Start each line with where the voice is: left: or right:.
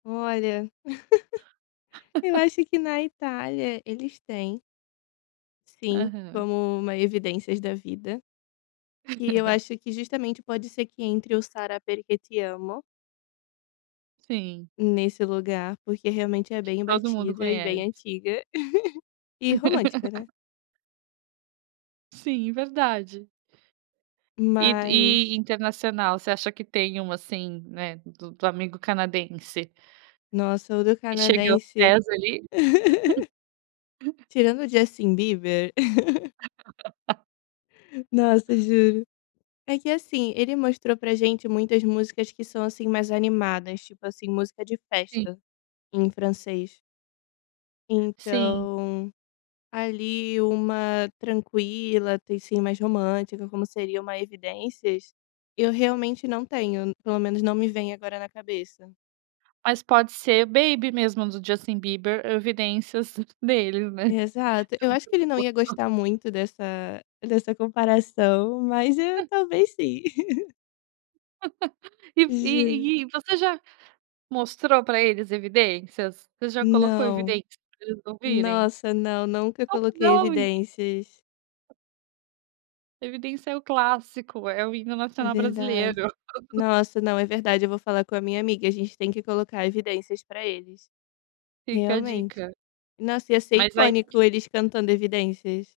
left: Olha. Eu acho que na Itália eles têm sim,
right: Aham.
left: como uma evidências da vida, e eu acho que justamente pode ser que entre o Sarà Perché Ti Amo.
right: Sim.
left: Nesse lugar, porque realmente é bem
right: Todo mundo
left: batida, e bem
right: conhece.
left: antiga, e romântica, né.
right: Sim, verdade. E do
left: Mas
right: e internacional, você acha que tem uma assim, né, do do amigo canadense?
left: Nossa, o do
right: E cheguei aos
left: canadense.
right: pés ali.
left: Tirando o Justin Bieber. Nossa, juro. É que assim, ele mostrou para gente muitas músicas que são, assim, mais animadas, tipo assim, música de
right: Sim.
left: festa, em francês.
right: Sim.
left: Então, ali uma tranquila, tem sim mais romântica, como seria uma evidências, eu realmente não tenho, pelo menos não me vem agora na cabeça.
right: Mas pode ser Baby mesmo do Justin Bieber, evidências deles, né.
left: Exato, eu acho que ele não ia
right: [unintelligible]
left: gostar muito dessa dessa comparação, mas eu talvez sim.
right: E
left: Gen
right: e e você já mostrou para eles evidências? Você já colocou
left: Não.
right: evidências para eles ouvirem?
left: Nossa, não, nunca
right: Como
left: coloquei
right: não?
left: evidências.
right: Evidência é o clássico, é o hino
left: É
right: nacional
left: verdade.
right: brasileiro.
left: Nossa, não, é verdade, eu vou falar com a minha amiga, a gente tem que colocar evidências para eles.
right: Fica a
left: Realmente.
right: dica.
left: Nossa, ia ser
right: Mas aí
left: icônico eles cantando evidências.